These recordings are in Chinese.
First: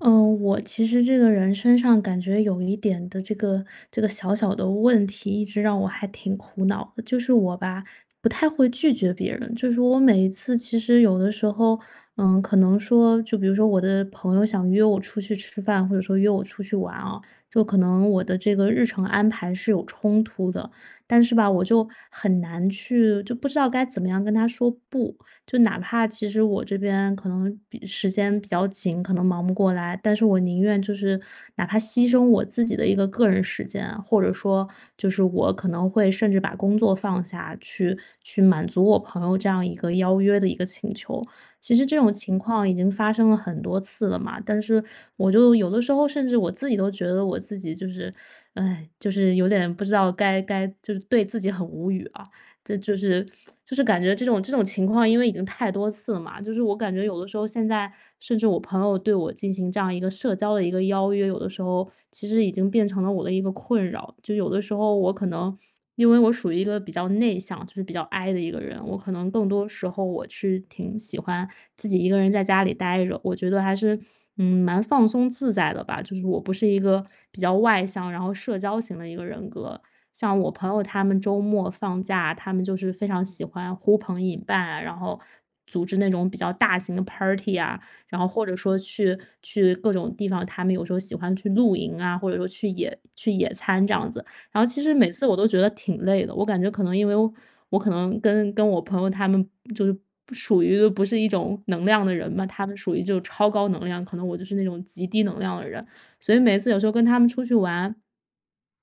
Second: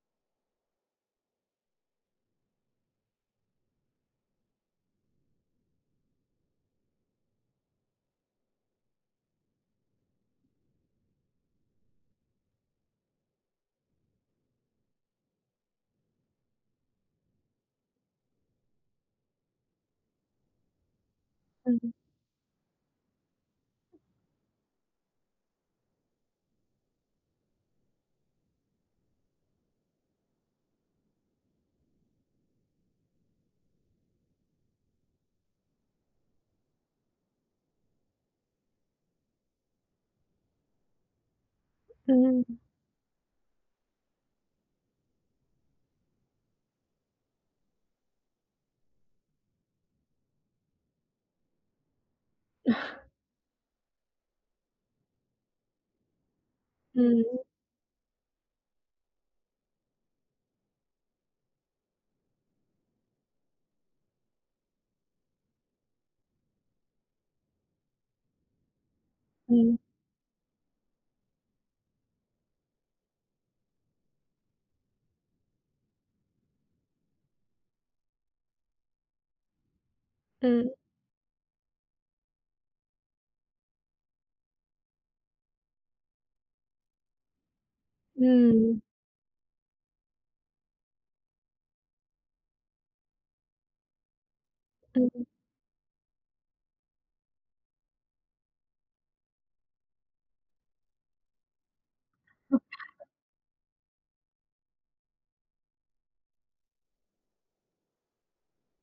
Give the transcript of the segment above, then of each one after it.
呃，我其实这个人身上感觉有一点的这个这个小小的问题，一直让我还挺苦恼的。就是我吧，不太会拒绝别人，就是我每一次其实有的时候，呃，可能说，就比如说我的朋友想约我出去吃饭，或者说约我出去玩哦，就可能我的这个日程安排是有冲突的，但是吧，我就嗯。很难去就不知道该怎么样跟他说不。就哪怕其实我这边可能比时间比较紧，可能忙不过来，但是我宁愿就是哪怕牺牲我自己的一个个人时间啊，或者说就是我可能会甚至把工作放下，去去满足我朋友这样一个邀约的一个请求。其实这种情嗯。况已经发生了很多次了嘛，但是我就有的时候甚至我自己都觉得我自己就是唉，就是有点不知道该该就是对自己很无语啊，这就 是就是感觉这种这种情况因为已经太多次了嘛，就是我感觉有的时嗯。候，现在甚至我朋友对我进行这样一个社交的一个邀约，有的时候其实已经变成了我的一个困扰。就有的时候我可能，因为我属于一个比较内向，就是比较 I 的一个人，我可能更多嗯。时候我是挺喜欢自己一个人在家里呆着，我觉得还是，嗯，蛮放松自在的吧，就是我不是一个比较外向，然后社交型的一个人格，像我朋嗯。友，他们周末放假，他们就是非常喜欢呼朋引伴啊，然后组织那种比较大型的 party 啊，然后或者说嗯。去去各种地方，他们有时候喜欢去露营啊，或者说去野去野餐这样子。然后其实每嗯。次我都觉得挺累的，我感觉可能因为我可能跟跟我朋友他们就是不属于不是一种能量的人嘛，他们属于 [unintelligible] 就是超高能量，可能我就是那种极低能量的人，所以每次有时候跟他们出去玩，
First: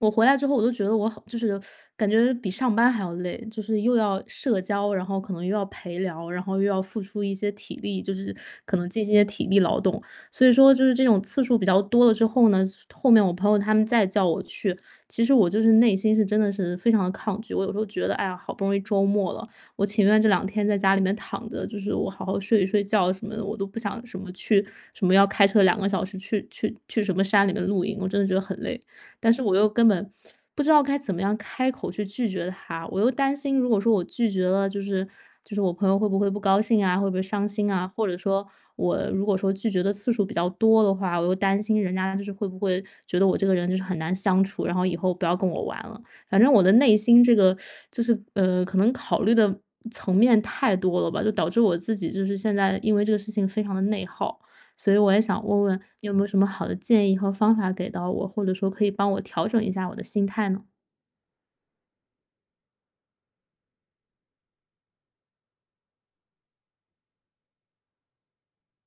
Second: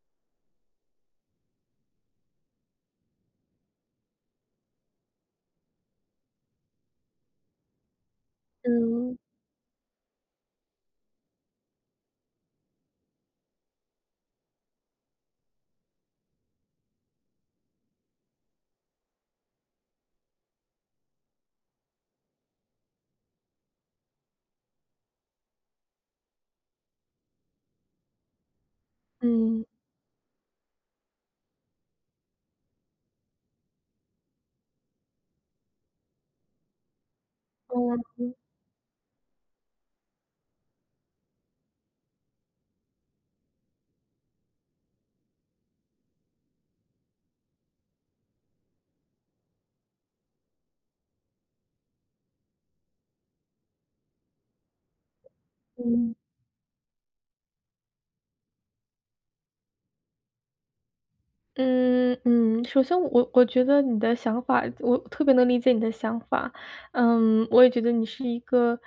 我回来之后，我都觉得我好 就是感觉比上班还要累，就是又要社交，然后可能又要陪聊，然后又要付出一些体力，就是可能进行一嗯。些体力劳动。所以说就是这种次数比较多了之后呢，后面我朋友他们再叫我去，其实我就是内心是真的是非常得抗拒，我有时候觉得，哎呀，好不容易周末了，我情愿这两天在家里面躺着，就是我好好睡一睡觉什么的，我都不想什么去什么要开车2个小时去去去什么山里面露营，我真的觉得很累。但是我嗯。又根本不知道该怎么样开口去拒绝他，我又担心，如果说我拒绝了，就是就是我朋友会不会不高兴啊，会不会伤心啊，啊，或者嗯。说我如果说拒绝的次数比较多的话，我又担心人家就是会不会觉得我这个人就是很难相处，然后以后不要跟我玩了。反正我的内心这个 就是，呃，可能考虑的层面太多了吧，就导致我自己就是现在因为这个事情非常得内耗。所以我也想问问你有嗯。没有什么好的建议和方法给到我，或者说可以帮我调整一下我的心态呢？嗯，嗯。首先我我觉得你的想法我特别能理解你的想法，嗯，我也觉得你是一个，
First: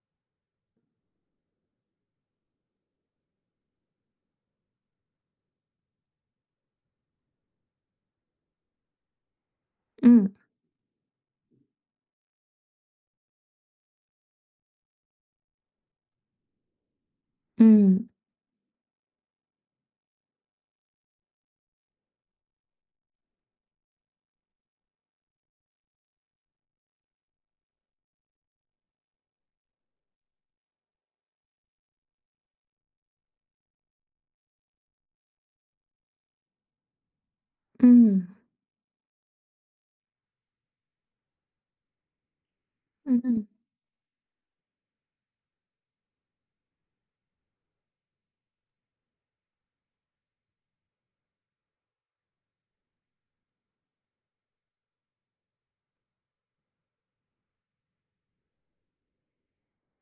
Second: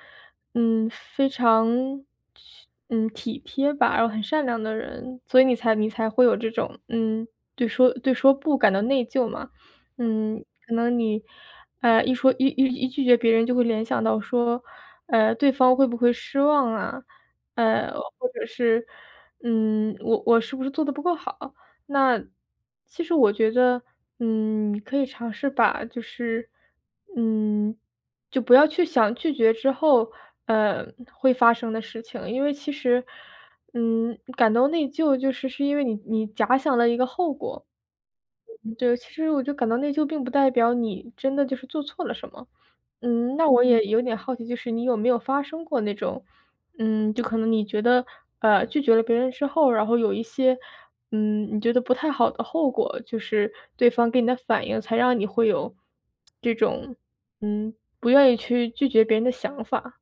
嗯，非常去嗯，体贴吧，然后很善良的人，所以你才你才会有这种，嗯，对说对说不感到内疚嘛，嗯。嗯，可能你，哎，一说一一一拒绝别人就会联想到说，哎，对方会不会失望啊？哎，嗯。或者是，嗯，我我是不是做得不够好？那，其实我觉得，嗯，可以尝试把，就是嗯，就不要去想拒绝之后，呃，会发生的事情，因为其实，嗯，感到内疚就是是因为你你假想了一个后果。嗯。嗯，对，其实我就感到内疚并不代表你真的就是做错了什么。嗯嗯，嗯。那我也有点好奇，就是你有没有发生过那种，嗯，就可能你觉得，呃，拒绝了别人之后，然后有一些，嗯，你觉得不太好的后果？就是对方给你的反应，才让你会有 这种，嗯，不愿意去拒绝别人的想法？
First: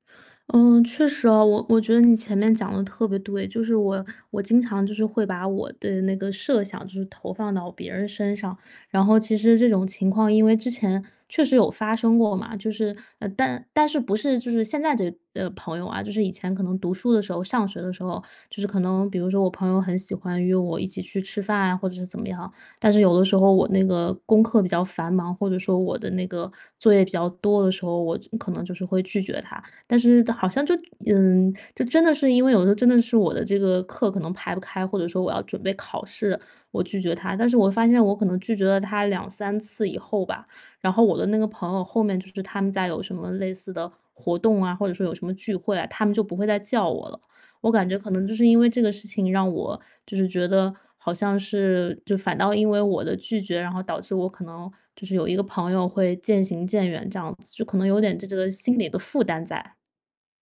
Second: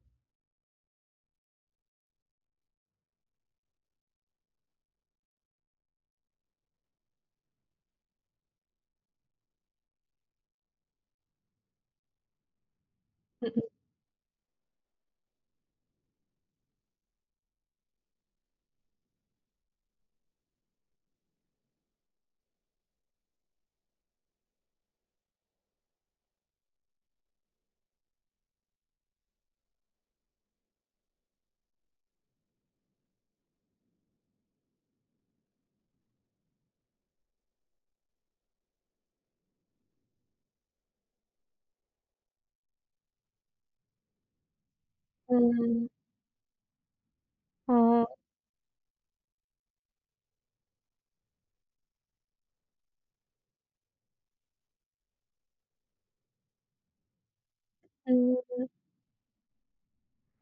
嗯，确实啊，我我觉得你前面讲得特别对，就是我我经常就是会把我的那个设想就是投放到别人身上。然后其实这种情况因为之前，确实有发生过嘛，就是，呃，嗯但嗯。但是不是就是现在这朋友啊，就是以前可能读书的时候，上学的时候，就是可能比如说我朋友很喜欢约我一起去吃饭啊或者是怎么样，但是有的时候我那个功课比较繁忙，或者说我的那个，作业比较多的时候，我可能就是会拒绝他。但是好像就，嗯，就真的是因为有时候真的是我的这个课可能排不开，或者说我要准备考试，我拒绝他，但是我发现我可能拒绝了他2、3次以后吧，然后我的那个朋友后面就是他们家有什么类似的活动啊，或者说有什么聚会啊，嗯。他们就不会再叫我了。我感觉可哦。能就是因为这个事情让我，就是觉得好像是，就反倒因为我的拒绝，然后导致我可能就是有一个朋友会渐行渐远这样子，就可能有点这嗯个嗯。心里的负担在。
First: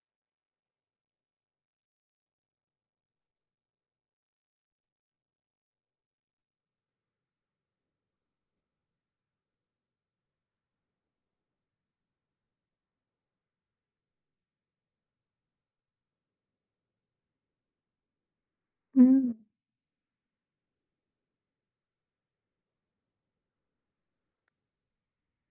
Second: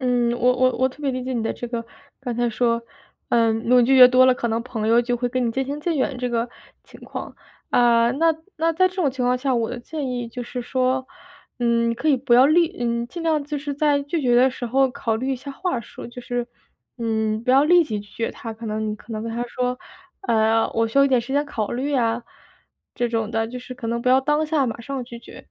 嗯，我我我特别理解你的这个，刚才说，呃，如果拒绝越多了可能朋友就会跟你渐行渐远这个情况，啊，那那在这种情况下，我的建议就是说，嗯，你可以不要立嗯，尽量就是在拒绝的时候考虑一下话术，就是，嗯，不要立即拒绝他，可能可能跟他嗯。说，呃，我需要一点时间考虑啊，这种的就是可能不要当下马上拒绝。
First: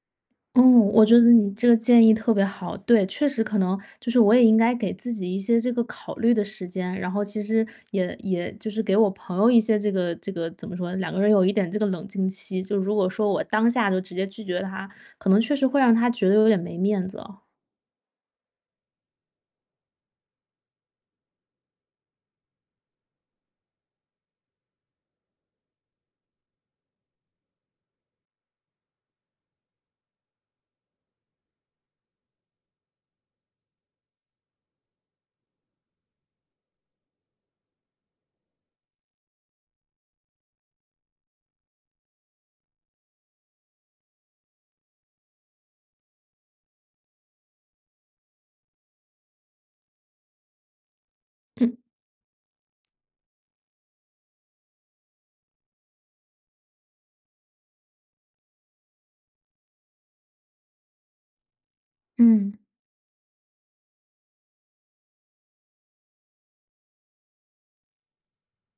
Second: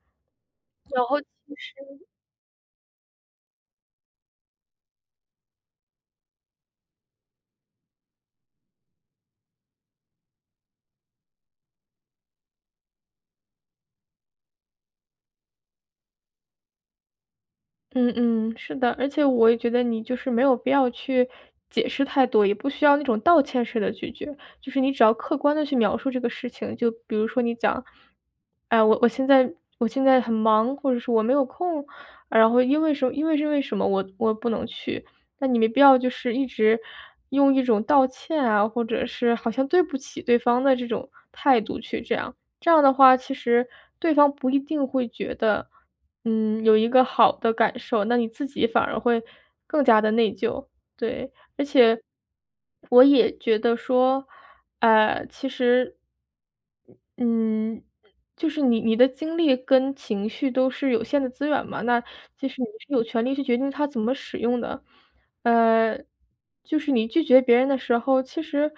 哦，然我觉后就得你这个是建议特别好。对，确实可能就是我也应该给自己一些这个考虑的时间，然后其实也也就是给我朋友一些这个这个怎么说，两个人有一点这个冷静期，就如果说我当下就直接拒绝他，可能确实会让他觉得有点没面子哦。嗯嗯，是的，而且我也觉得你就是没有必要去解释太多，也不需要那种道歉式的拒绝，就是你只要客观地去描述这个事情。就比如说你讲，哎，我我现在我现在很忙，或者是我没有空，然后因为什因为是为什么我我不能去。那你没必要就是一直用一种道歉啊，或者是好像对不起对方的这种态度去这样，这样的话其实对方不一定会觉得，嗯，有一个好的感受，那你自己反而会更加得内疚。对，而嗯。且我也觉得说，呃，其实嗯，就是你你的精力跟情绪都是有限的资源嘛，那就嗯。是你是有权利去决定它怎么使用的。呃，就是你拒绝别人的时候，其实，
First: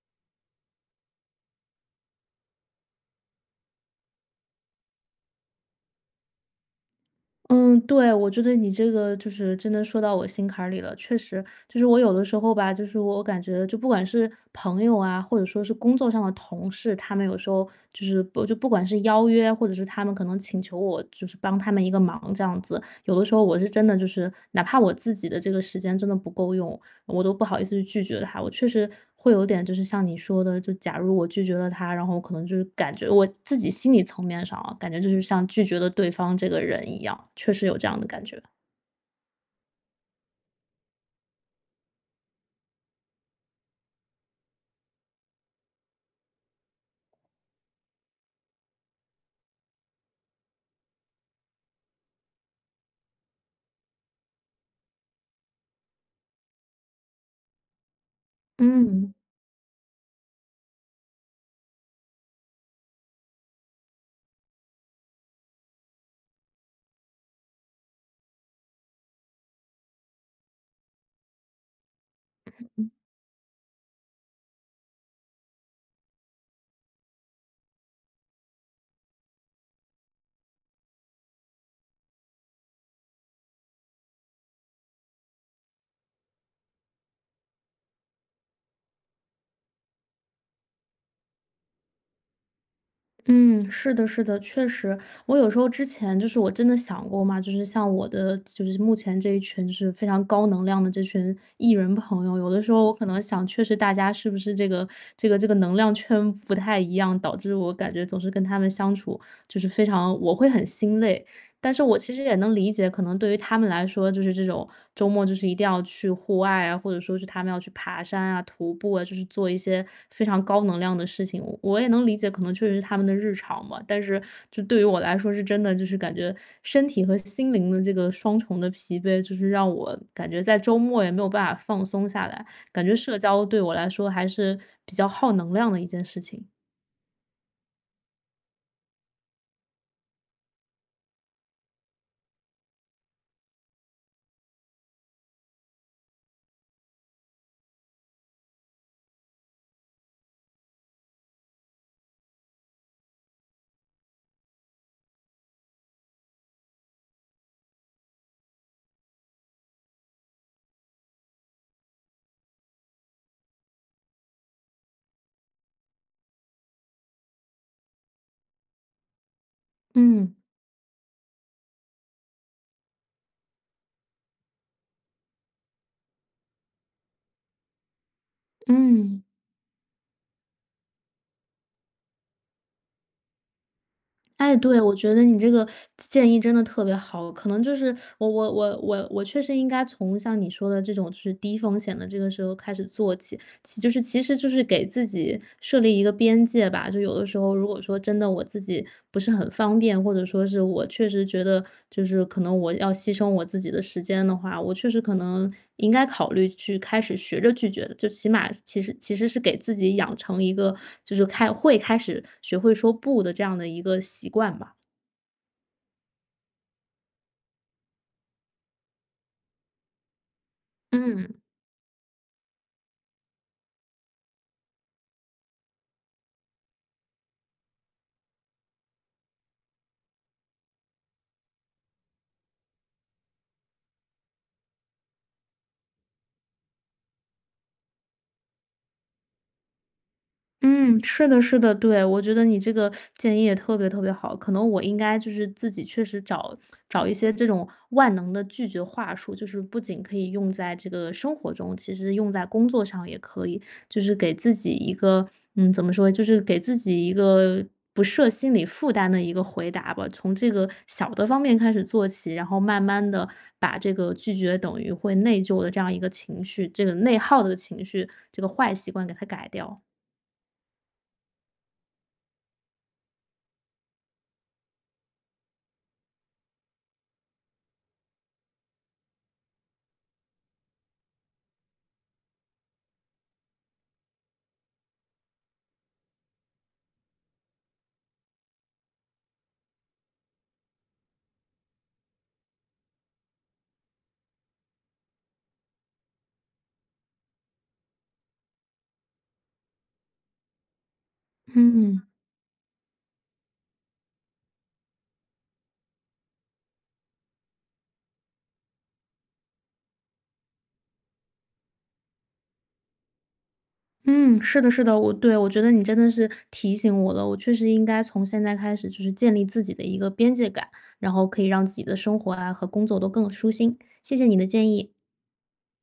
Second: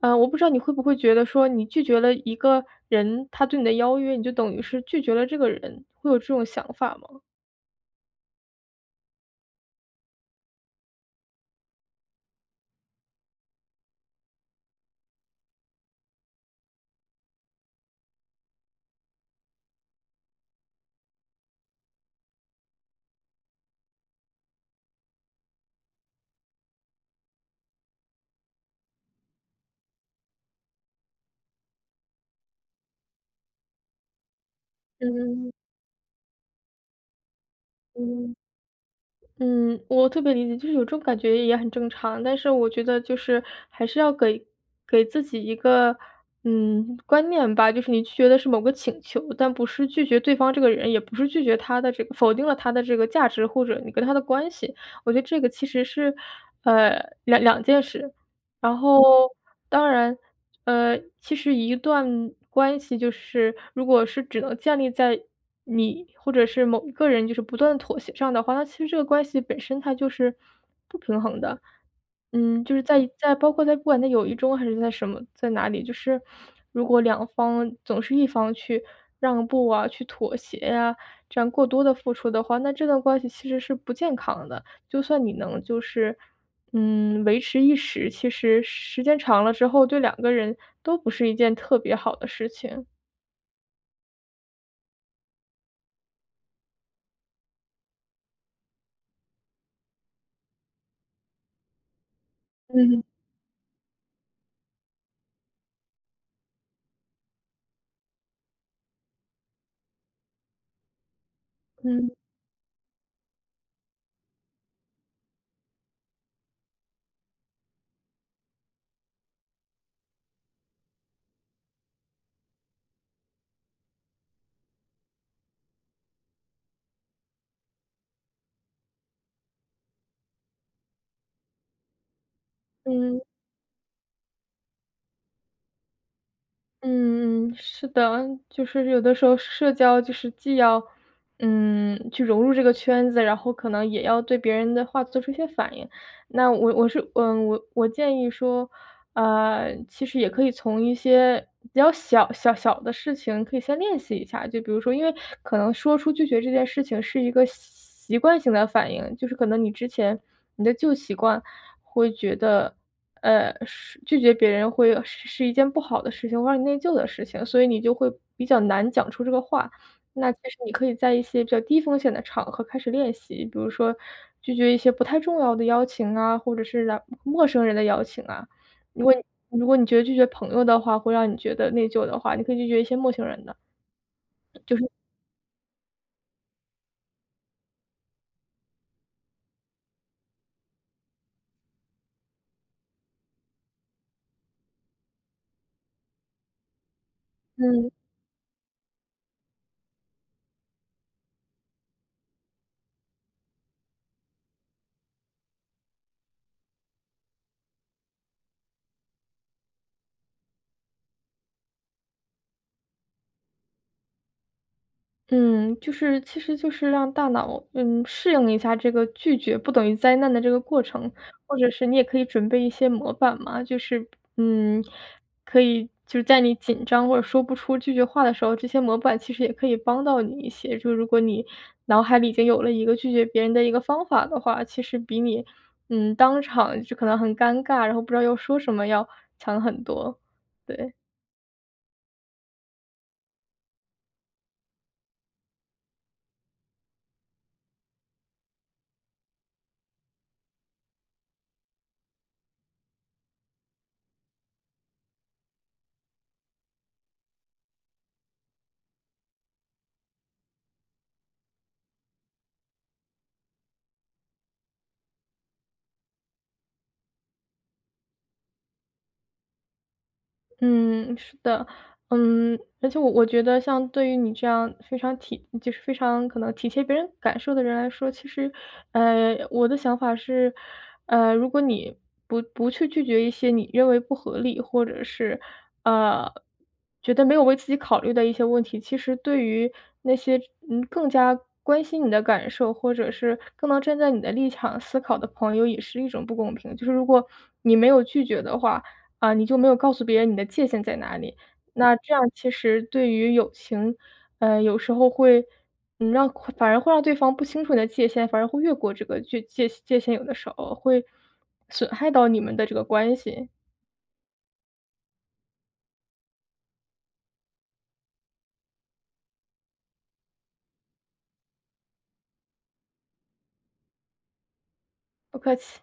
呃，我不知道你会不会觉得说你拒绝了一个人，他对你的邀约，你就等于是拒绝了这个人，会有这种想法吗？嗯，对，我觉得你这个就是真的说到我心坎儿里了。确实，就是我有的时候吧，就是我感觉就不管是朋友啊，或者说是工作上的同事，他们有时候就是不就不管是邀约，或者是他们可能请求我，就是帮他们一个忙这样子。有的时候我是真的就是，哪怕我自己的这个时间真的不够用，我都不好意思拒绝他。我确实会有点就是像你说的，就假如我拒绝了他，然后可能就是感觉我自己心理层面上哦，感觉就是像嗯。拒绝了对方这个人一样，确实有这样的感嗯。觉。嗯，我特别理解，就是有这种感觉也很正常，但是我觉得就是还是要给给自己一个，嗯，观念吧，就是你拒绝的是某个请求，但不是拒绝对方这个人，也不是拒绝他的这个否定了他的这个价值，或者你跟他的关系，我觉得这个其实是，呃，两两件事。然后嗯。当然，呃，其实一段关系就是如果是只能建立在你或者是某一个人就是不断妥协上的话，那其实这个关系本身它就是不平衡的。嗯，就是嗯。在在包括在不管在友谊中还是在什么，在哪里，就是如果两方总是一方去让步啊，去妥协啊，这样过多地付出的话，那这段关系其实是不健康的。就算你能就是，嗯，维持一时，其实时间长了之后，对两个人都不是一件特别好的事情。嗯，是的是的，确实，我有时候之前，就是我真的想过嘛，就是像我的，就是目前这一群就是非常高能量的这群 E 人朋友，有的时候我嗯。可能想确实大家是不是这个这个这个能量圈不太一样，导致我感觉总是跟他们相处，就是非常我会很心累。但是我嗯。其实也能理解，可能对于他们来说就是这种周末就是一定要去户外啊，或者说是他们要去爬山啊，徒步啊，就是做一些非常高能量的事情，我也能理解，可能确实是他们的日常吧。但是这对于我来说是真的，就是感觉身体和心灵的这个双重的疲惫，就是让我感觉在周末也没有办法放松下来，感觉社嗯。交对我来说还是比较耗能量的一件事情。嗯，是的，就是有的时候社交就是既要，嗯，去融入这个圈子，然后可能也要对别人的话做出一些反应。那我我是，嗯，我我建议说，啊，其实也可以从一些比较小小小的事情可以先练习一下，就比如说因为可能说出拒绝这件事情是一个习惯性的反应，就是可能你之前，你的旧习惯会觉得，呃，是拒绝别人会是是一件不好的事情，会让你内疚的事情，所以你就会比较难讲出这个话。那嗯。其实你可以在一些比较低风险的场合开始练习，比如说拒绝一些不太重要的邀请啊，或者是陌生人的邀请啊。如果嗯。如果你觉得拒绝朋友的话，会让你觉得内疚的话，你可以拒绝一些陌生人的。诶，就对，是我觉得你这个 建议真的特别好，可能就是 我我我我我确实应该从像你说的这种就是低风险的这个时候开始做起，其实就是其实就是给自己设立一个边界吧。就有的时候如果嗯。说真的我自己不是很方便，或者说是我确实觉得就是可能我要牺牲我自己的时间的话，我确实可能应该考虑去开始学着拒绝的，最起码其实其实是给自己养成一个就是，开会开始学会说“不”的这样的一个习惯吧。嗯，就是其实就是让大脑，嗯，适应一下这个拒绝不等于灾难的这个过程。嗯。或者是你也可以准备一些模板嘛，就是，嗯，可以就是在你紧张或者说不出拒绝话的时候，这些模板其实也可以帮到你一些，就如果你脑海里已经有了一个拒绝别人的一个方法的话，其实比你，嗯，当场就可能很尴尬然后不知道要说什么要强很多，对。嗯，是的是的，对，我觉得你这个 建议也特别特别好。可能我应该就是自己确实找找一些这种万能的拒绝话术，就是不仅可以用在这个生活中，其实用在工作上也可以。就是给自己一个嗯，怎么说，就是给自己一个不设心理负担的一个回答吧，从这个小的方面开始做起，然后慢慢地把这个拒绝等于会内疚的这样一个情绪，这个内耗的情绪，这个坏习惯给它改掉。嗯，是的。嗯，而且我我觉得像对于你这样非常体就是非常可能体贴别人感受的人来说，其实，呃，我的想法是，呃，如果你不不去拒绝一些你认为不合理或者是，呃，觉得没有为自己考虑的一些问题，其实对于那些，嗯，更加关心你的感受，或者是更能站在你的立场思考的朋友也是一种不公平。就是如果你没有拒绝的话，啊，你就没有告诉别人你的界限在哪里，那嗯。这样其实对于友情，呃，有时候会，呃，让反而会让对方不清楚你的界限，反而会越过这个具界界限有的时候，会损害到你们的这个关系。嗯，是的是的，我对，我觉得你真的是提醒我了，我确实应该从现在开始就是建立自己的一个边界感，然后可以让自己的生活啊和工作都更舒心。谢谢你的建议。不客气。